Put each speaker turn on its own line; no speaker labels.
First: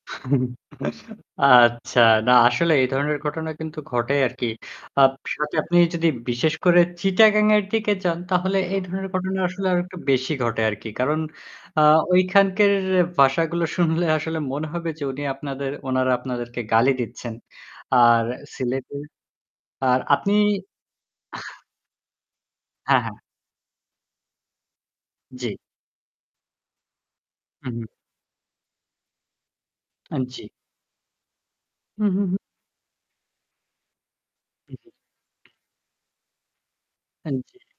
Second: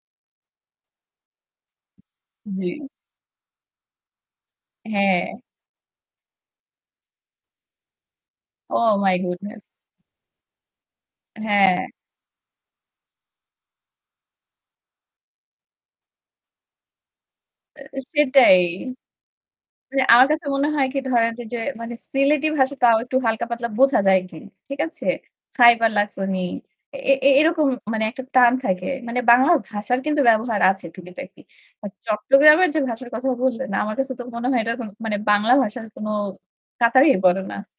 আচ্ছা, না আসলে
জী।
এ ধরনের ঘটনা কিন্তু ঘটে আরকি। আ
হ্যাঁ।
সাথে আপনি যদি বিশেষ করে 'চিটাগাং' এর দিকে যান তাহলে এই
ওহ
ধরনের
মাই
ঘটনা
গুডনেস।
আসলে আরেকটু বেশি ঘটে আরকি। কারণ
হ্যাঁ।
আ ঐখানকার ভাষাগুলো শুনলে আসলে মনে হবে যে উনি আপনাদের ওনারা আপনাদেরকে গালি দিচ্ছেন। আর
সেটাই। এ
সিলেটের আর
মানে আমার
আপনি
কাছে মনে হয় কি ধরেন যে মানে 'সিলেটি' ভাষা তাও
হ্যাঁ,
একটু
হ্যাঁ।
হালকা পাতলা বোঝা যায় আরকি। ঠিক আছে?
জী।
"খাইবার লাকছনি?" এ এ এরকম
হুম, হুম।
মানে একটা টান থাকে। মানে বাংলা ভাষার কিন্তু
হ্যাঁ, জী।
ব্যবহার আছে টুকিটাকি। বাট
হু, হু, হু।
চট্টগ্রামের যে ভাষার কথা বললেন না আমার কাছে তো মনে হয়
জী,
এটার কোনো
জী।
মানে বাংলা ভাষার কোনো কাতারেই
হ্যাঁ।
পরেনা।
জী।